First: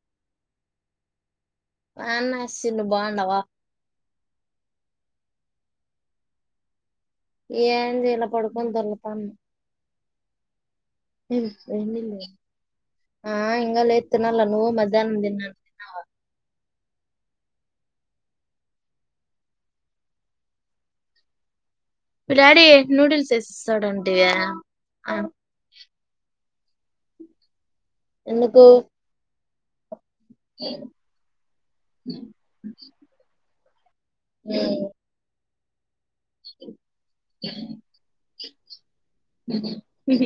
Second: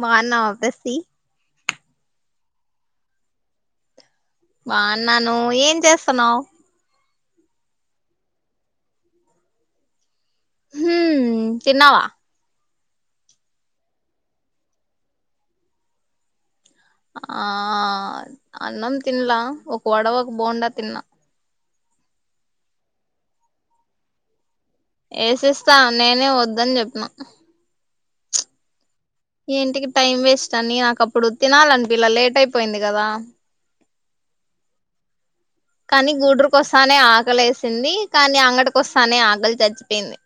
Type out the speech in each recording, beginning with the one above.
మా అన్నా వసి అన్నసిన్న బాన్నావా బా అన్నాను ఏం చేస్తున్నావ్ ఏం చేలా పడుకని దొర్లుతానా హ్మ్ హ్ ఏమ తిన్నావా లే ఆ ఇంగ లేద్ తినాల నువు మధ్యాహ్నందినాను నువ్ తిన్నావా ఆ అన్నం తిన్లా ఒక వడవ ఒక బోండా తిన్నా విరాడియే నూడిల్స్ తెస్తాడండియే ఏసె స్తా నేనే వద్దని చెప్పిన ఎందుకు ఏంటికి టైం వేస్ట్ అని నాకు అప్పుడు తినాలనిపి ఇలా లేట్ అయిపోయింది కదా లఉం కానీ గుడ్రకొస్తానే ఆకలి వసింది కానీ అంగటకిొస్తానే ఆకలి చచ్చిపోయింది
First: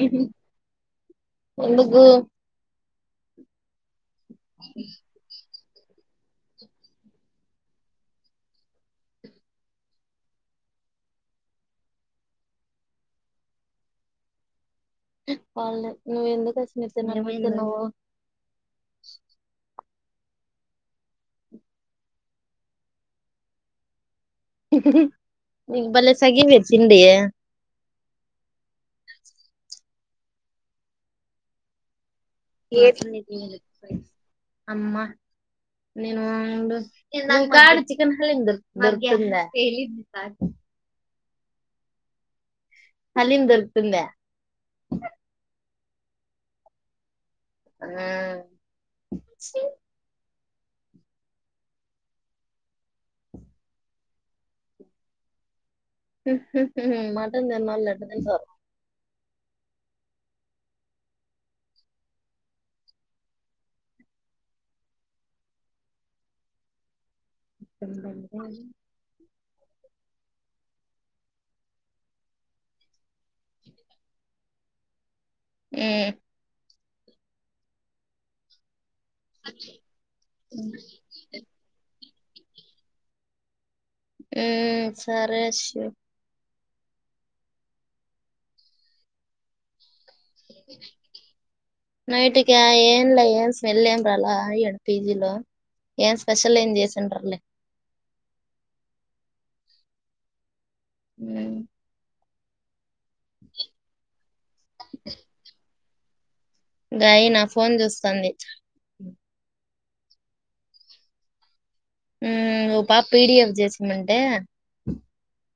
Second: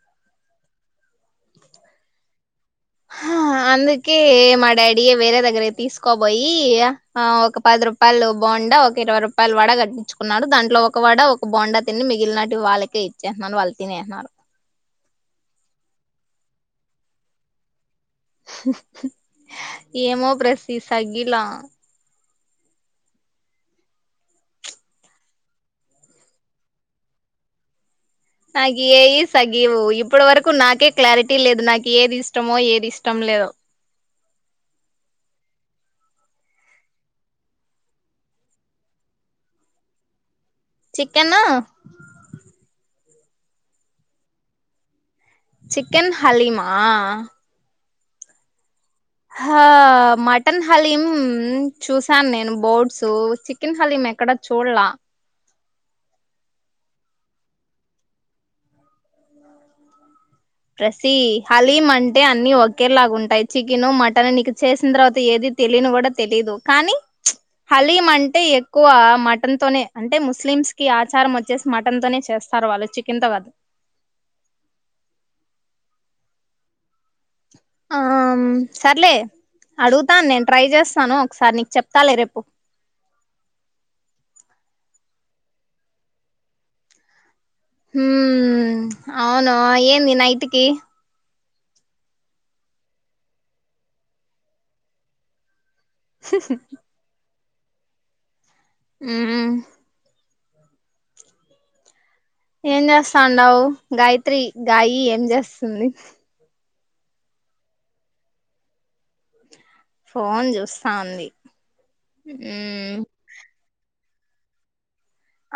ఎందుకు అందు అకే మా డాడి వేరే దగ్గర తీసుకోబోయి ఆ ఒక పది రూపాయలు బాండా ఒక ఇరవై రూపాయలు వడ కట్టించుకున్నారు దాంట్లో ఒక వడ ఒక బోండా తిని మిగిలినటి వాళ్ళకే ఇచ్చేస్తున్నారు వాళ్ళు తినేస్తున్నారు వాళ్ళ నువ్వు ఎందుకు వచ్చిన నువ్వు [inaudible] ఏమో ప్రసి సగ్గీలా న బలే సగివ చిండయ సగియేయి సగి ఒ ఇప్ ఇప్పటి వరకు నాకే క్లారిటీ లేదు నాకు ఏదిస్ ఇష్టమో ఏది ఇష్టం లేదో అమ్మా నేను కడు చికెన్ హల్ంద చికెన్ అలీం దొరుకుతుంద చికెన్ హలీమా ఆ హా మాటి చికన్ హలీం చూసాను నేను బోర్డ్స్ చికెన్ హలీం ఎక్కడ చూడలా మటన్ తన్నా లేంటంద సార ప్రసీ హలీం అంటే అన్నిీ ఒకేలాగా ఉంటాయి చికెను మటన్ నీకు చేసిన తర్వాత ఏది తెలియని కూడా తెలీదు కానీ హలీం ఉమ్ అంటే ఉమ్ ఎక్కువ మట్ మటన్ తనే అంటే ముస్లిమ్స్ కి ఆచారం వచ్చేసి మటన్ తోనే చేస్తారు వాళ్ళు చికెన్ తో కదు ఆ ఆ సర్లే అడుగుతాను నేను ట్రై చేస్తాను ఒకసారి నీకు చెప్పను తల రేపు ఉ సరేష హ అవును ఏన్ న నాయి ంటికి నైట్కి ఏంల ఏం స్మెల్ ఏం రాాల అయడు పిజీలో ఏం స్పెషల్ ఏం చేసిండ్రలే ఆ [unintelligible] ఏం చేస్తుందవ్ గాయి త్రి గాయి ఏం చేస్తుంది గాయి నా ఫోన్ చూస్తుంది ఫోన్ చూస్తా ఉంది హ్మ్మ్ ఓ హ్మ్ పాప పీడిఎఫ్ చేసిమను ఏ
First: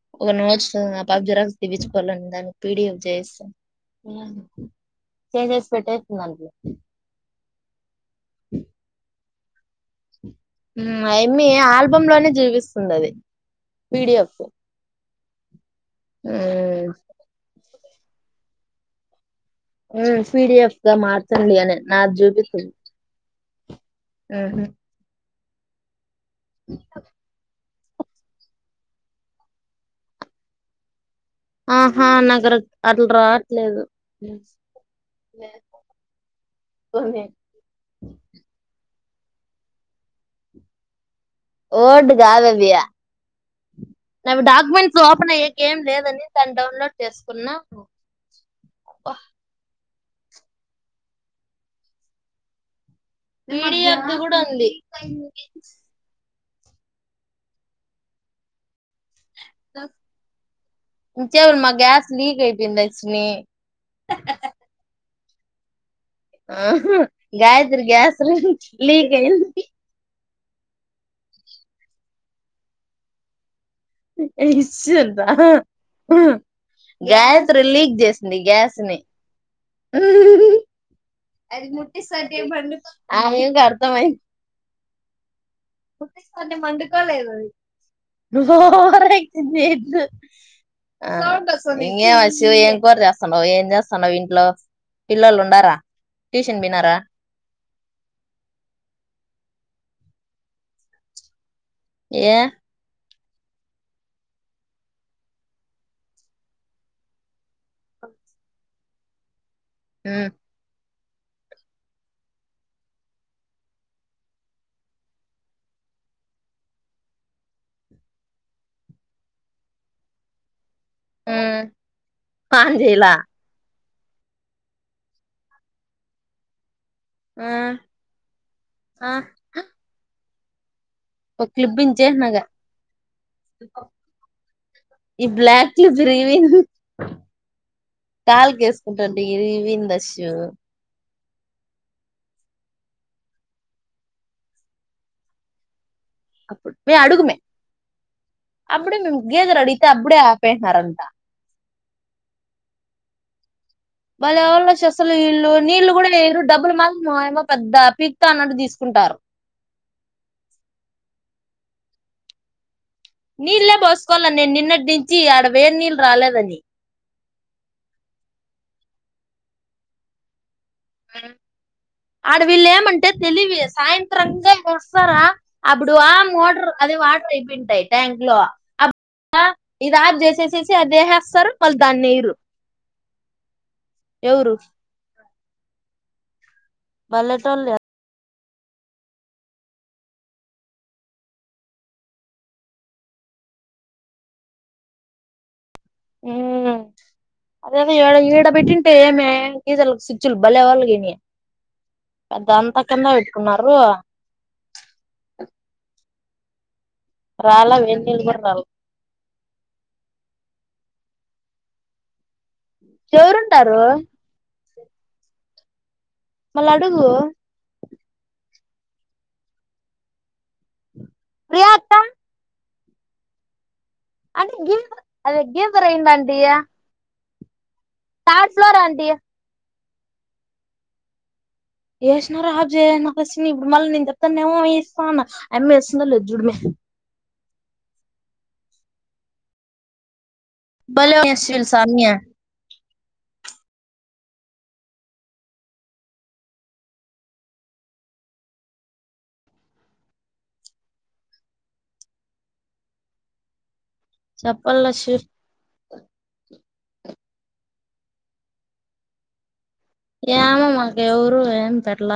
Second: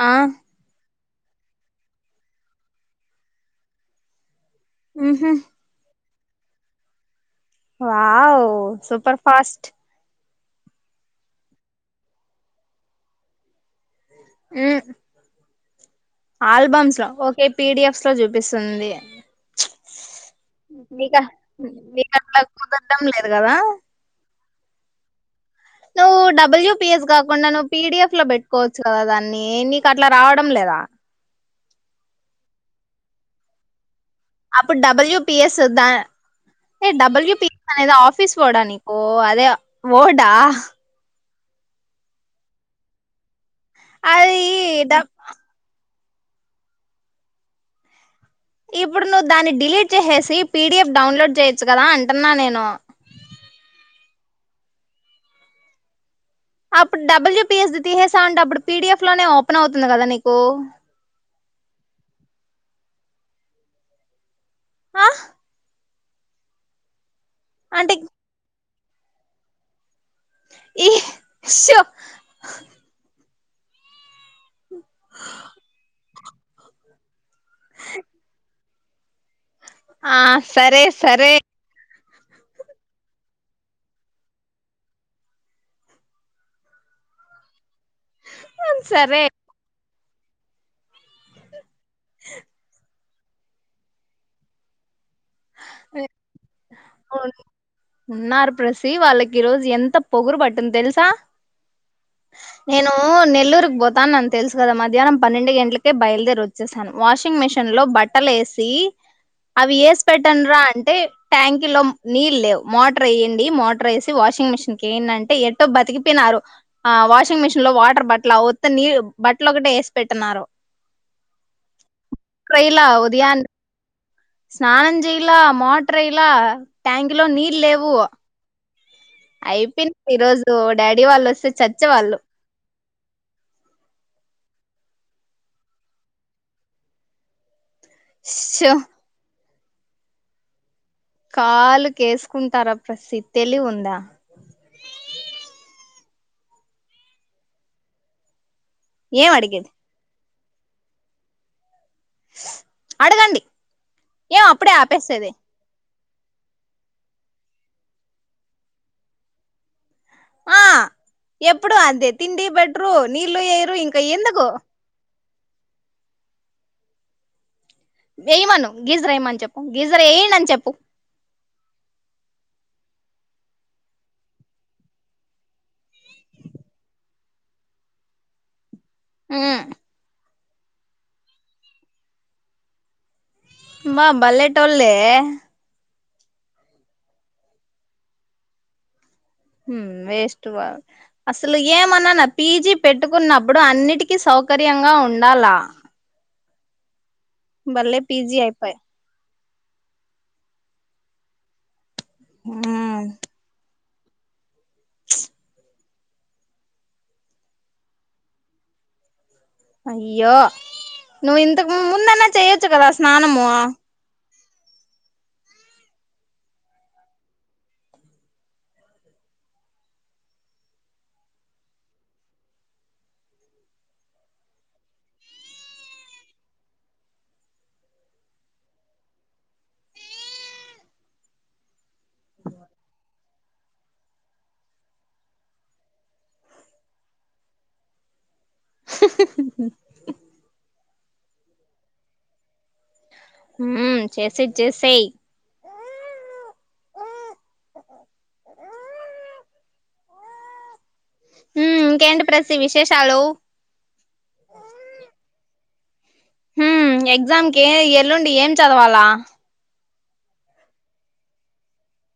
ఆ ఒక నోచ్చ పబ్ జరాక్స్ తీపిచ్చుకోవాలి అంట దానికి పిడిఎఫ్ చేయిస్తాను ఉహు చేసేసి పెట్టేయ్ నాన్ ప్లే వావ్ సూపర్ ఫాస్ట్ ఆ అమ్మి ఆల్బమ్ లోనే చూపిస్తుంది అది పీడిఎఫ్ మ్మ్ ఆల్బమ్స్ లో ఓకే పిడిఎఫ్ సో చూపిస్తుంది హ్మ్మ్ మీకా మీకట్ల కుదరడం లేదు కదా హ్మ్మ్ హ్మ్మ్ నువ్ డబ్ల్యూ పి ఎస్ కాకుండా ను పిడిఎఫ్ లో పెట్టుకోవచ్చు కదా దాన్ని నీకు అట్లా రావడం లేదా ఆహా నాకు అట్లా రావట్లేదు అప్పుడు డబల్యూపిఎస్ ద ఏ డబల్యూ పి అనేది ఆఫీస్ వర్డ్అని ఓ అదే ఓర్డ్ హా ఓర్డ్ కాదు అది అది నావి డాక్యుమెంట్స్ డబ్ ఓపెన్ అయ్యేకి ఏం లేదు తనీ తాన్ డౌన్లోడ్ చేసుకున్నా ఇప్పుడు నువ్వు దాన్ని డిలీట్ చేసేసి పిడిఎఫ్ డౌన్లోడ్ చేయొచ్చు కదా అంటున్నా నేను పిడిఎఫ్ ది కూడా ఉంది అప్పుడు డబల్యూపిఎస్ ది తీసేస్తా అప్పుడు పిడిఎఫ్ లోనే ఓపెన్ అవుతుంది కదా నీకు మా గ్యాస్ లీక్ అయిపోయింది అక్షిణి ఆ ఆహా గాయత్రి అంటే గ్యాస్ లీక్అయింది ఈస్ో ఇచ గ [inaudible] లీక్ చేసింది గ్యాస్ స్ని [inaudible] ఆ సరే సరే అది ముట్సాట పండ ఆ అర్థమ ముసా మండకాళదు అది [inaudible] సరే రజ [inaudible] బ [unintelligible] ఇంే వ శివు ఎం పోస్త హలో ఎంజేస్తన్నావ్ ఇంట్లో పిల్లోళ్ళు ఉండారా ఎందిన్నారు ఉన్నారు ప్రసీ వాళ్ళకి ఈరోోజు ఎంత పొగురు పట్టుంది తెలుసా ఏ నేను నెల్లూరుకి పోతానని తెలుసు కదా మధ్యాహ్నం పన్నెండు గంటలకే బయలుదేరి వచ్చేసాను వాషింగ్ మెషిన్ లో బట్టలు వేసి అవి వేసి పెట్టండ్రా అంటే థంక్ ూ లో నీళ్ లేవు మోటర్ వే్యండి మోటర్ వేసి వాషింగ్ మిషిన్కి వేయండి అంటే ఎటో బతికిపోయినారు ఆ వాషింగ్ మిషన్ లో వాటర్ బట్ల ఉత్త నీళ్ బట్టలు ఒకటే వేసి పెట్టినారు ఆన్ ర్రైలా చేయలా ఉదయా స్నానం చేయలా మోటరైలా ట్యాంక్ లో నీళ్ లేవు అయిపో ఈ రోజు దోడ్ డాడీ వాళ్ళు ఒక వస్తే క్లిప్ చచ్చే వాళ్ళు ఇచ్చేసినాక ఈ బ్లాక్లు ప్రీవిన్ టాల్ షో వేసుకుంటాండి ఇది విందస్సు కాలు కేసుకుంటారా ప్రసి తెలివు ఉందా అప్పుడు మే అడుగుమే అప్పుడే మము ఏం గేద అడిగేది రడిీతే అప్పుడే ఆ పె కరాంత అడగండి వాళ్ళ ఏం ఎవరిళ అప్పుడే చెసలు ఆపేసేది ఇళ్ళు నీళ్ళలు కూడా మీరు డబ్బులు మాత్ర ఏమో పెద్ద పీక్తా అన్నట్టు తీసుకుంటారు ఆ ఎప్పుడు అంతే తిండి బెడ్ నీల్లే పోస్కోలె నేను నిన్నట్ నుంచి చి ఆడ వేడి నీళ్ళ రాలేదని వేయమను గీజర్ ఏయమని చెప్పు గీజర్ వెయ్యండని చెప్పు ఆడ వీళ్ళు ఏమంటే తెలివి సాయంత్రంగా వస్తారా అప్పుడు ఆ మోటర్ అదే వాటర్ అయిపోయింటాయి ట్యాంక్ లో ఆప్పుడు ఆ ఉమ్ ఈ రాత్ర ఏసేసింది. సి అదేవేస్తారు మల్లీ దాన్ని యయిరు మా బల్లెటో ల్లే బళ్ళటోల్లే వేస్ట్ అసలు ఏమన్నానా పీజీ పెట్టుకున్నప్పుడు అన్నిటికిీ సౌకర్యంగా ఉండాలా అ అదే అద బల్లే ఏడ పీజీ ఈడ అయిపోయి పెట్టింటే ఏమీ ఇదల్ సిచ్చుల్ భలే వాల్గని పెద్దంతా అంతకన్నా పెట్టుకున్నారు రాలా వెడినీళ్ళు కూడా రాల అయ్యో నువ్ ఇంతకు ముందన్న చేయొచ్చుకదా స్నానము ఎవరుంటారు మళ అడుగు ప్రీయాత్త అంటే గ అదే గీజర్ ఏయ్ అంటియా థర్డ్ ఫ్లోర్ అండి వేసినారా అప్ చే అన్నాక వస్తీమీ ఇప్పుడు మళ్ళీ నేను చెప్తా ఏమో వస్తాను అయమ్మీ వేస్తుందొ లేదో చూడుమే భలెసిల్స్ సాన్యా హ్మ్ చేసేయి చేసేయ్ ఆ హ్మ్ ఇంకేంటి ప్రశ్ విశేషాలు చెప్పల్లా షీర్ ఎగ్జామ్కి ఏ ఎల్లుండి ఏం చదవాలా ఏమో మాకు ఎవరు ఏమి పెట్ల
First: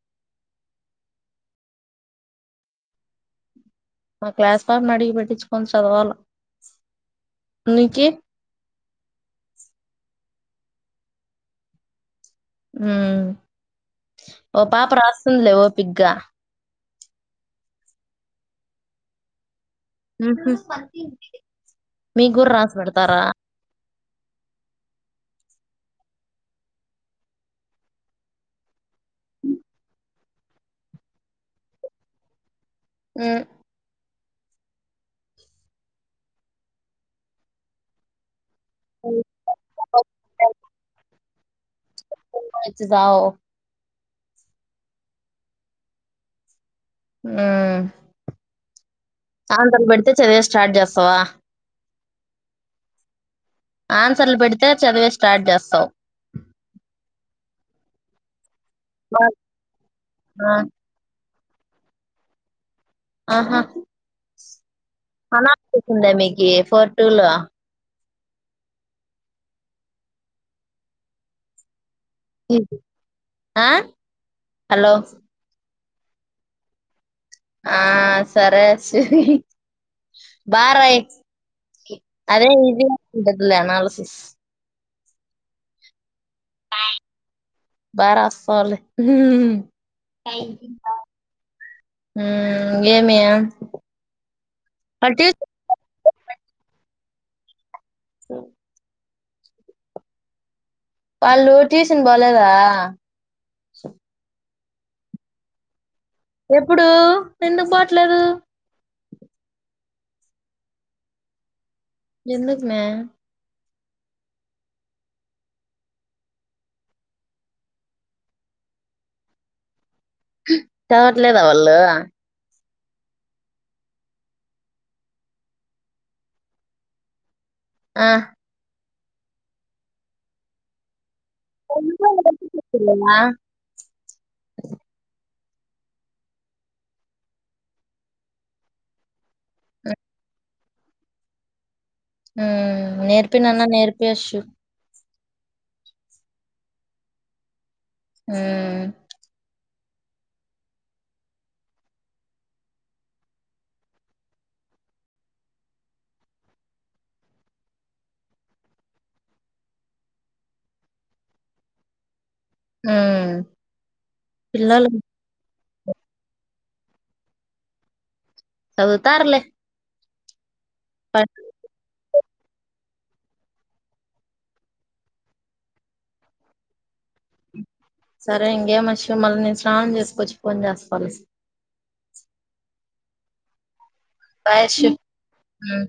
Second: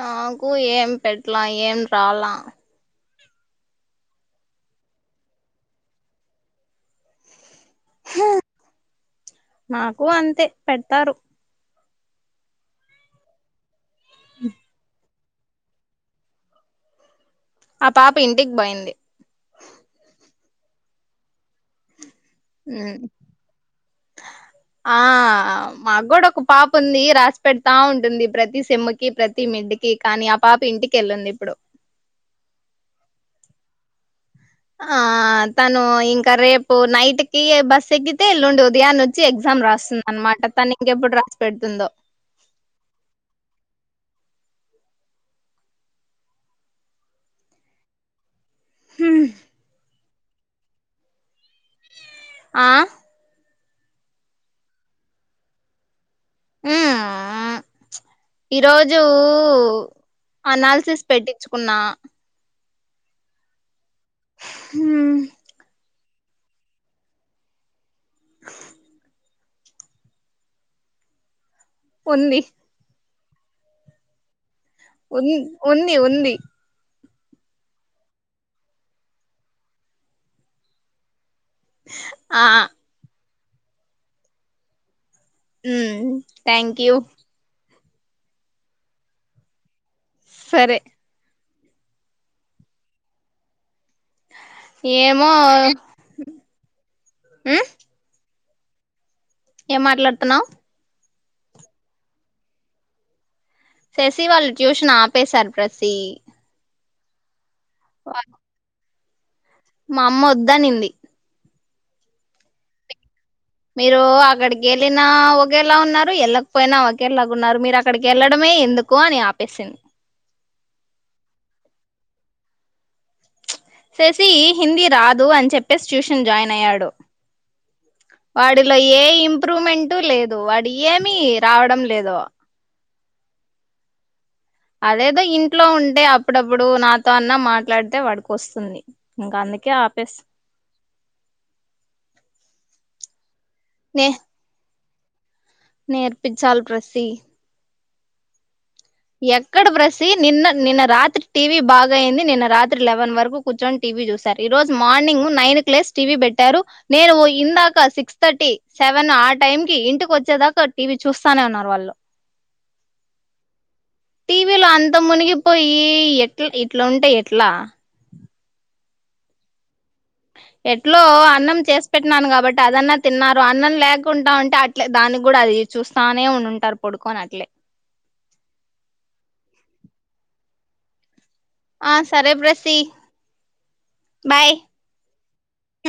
నాకు ఏం పెట్ల ఏం రాల మా క్లాస్ పాపని అడిగి పెట్టించుకొని చదవాల నీకి నాకు అంతే పెడ్తారు మ్మ్ ఓ పాపరాస్ స్తుందలే వోపిగ్గా ఆ పాప ఇంటికి బోయింది మ్మ్ హు మీగుర్ రాసి ఉమ్ పెడతారా ఆ మాగ్గూడ ఒక పాప ఉంది రాసి పెడతా ఉంటుంది. ప్రతి సెమ్మ్ కి ప్రతి మిడ్డికి కానీ ఆ పాప ఇంటికెళ్ళింది, ఇప్పుడు ఉమ్ ఆ తను ఇంకా రేపు నైట్ కి బస్ ఎక్కితే ఎల్లుండి ఉదయాన్ వచ్చి ఎగ్జామ్ రాస్తుంది అనమాట తను ఇంకెప్పుడు రా పెడుతుందో వచ్చి జావ్ ఆ ఆంతల్ కి పెడ్ తే చదివేది స్టార్ట్ చేస్తావా ఆ ఆన్సర్లు పెడితే చదివేది స్టార్ట్ చేస్తావ్ మ్మ్ ఆ ఈ రోజు ఆ, అనాలిసిస్ పెట్టి చ్చుకున్నా ఆహా హ్మ్ అనాలిసిస్ ఉందా మీక్ ఏ ఫోర్ టూ లో ఉంది ఆ హలో ఉన్ ఉంది ఉంది ఆ సరే సరి బా రాయ్ ఆ అదే ఈజి ఇ దగ్గి లే అనాలసిస్ అమ్ థ్యాంక్ యూ బార సాలే సరే థైహింక హుమ్ ఏమియా ఏమో హుమ్ స [inaudible] ఏం మాట్లాడుతున్నావ్ వాళ్ళు ట్యూషన్ పోలేదా శెసి వాళ్ళు ట్యూషన్ ఆపేసారు ప్రసీ ఎప్పుడూ ఎందుకు బోట్లేదు మా అమ్మ వద్దనింది ఎందుకుమే మీరు అక్కడికి వెళ్ళినా ఒకేలా ఉన్నారు వెళ్ళకపోయినా ఒకేలాగున్నారు మీరు అక్కడికి వెళ్ళడమే ఎందుకు అని ఆపేసింది చదవట్లేదా వాళ్ళు సెసీ హిందీ రాదు అని చెప్పేసి ట్యూషన్ జాయిన్ అయ్యాడు ఆ. వాడిలా ఏ ఇంప్రూవ్మెంట్ లేదు వాడి ఏమీ రావడం లేదో పిల్లలా అదేదో ఇంట్లో ఉంటే అప్పుడప్పుడు నాతో అన్న మాట్లాడితే వాడికొస్తుంది ఇంకా అందుకే ఆపేసి హూమ్ నేర్ పినన్న నేర్పియొచ్చు నేర్పిచ్చాలి ప్రసీ హుమ్ ఎక్కడ ప్రసీ నిన్న నిన్న రాత్రి టీవీ బాగాయింది నిన్న రాత్రి లెవెన్ వరకు కూర్చొని టీవీ చూశారు. ఈ రోజు మార్నింగ్ నైన్ క్ లేస్ టీవీ పెట్టారు నేను ఇందాక సిక్స్ థర్టీ సెవెన్ ఆ టైం కి ఇంటికొచ్చేదాకా టీవీ చూస్తానే ఉన్నారు వాళ్ళు హుమ్ టీవీ లో అంత మునిగిపోయి ఇ ఎట్ల ఇట్లుంటే ఎట్లా సదుతార్లే [inaudible] ఎట్లో అన్నం చేసి పెట్టినానుగా బట్ అదన్నా తిన్నారు అన్నం లేకుంటా ఉంటే అట్లే దానికి కూడా అది చూస్తానే ఉండుంటారు పడుకోని అట్లే సరే ఇంకే మష మల్ల నేన్ స్నానం చేసుకోవచ్చి ఫోన్ చేస్తాలే ఆ సరే బ్రసీ పయష ఆ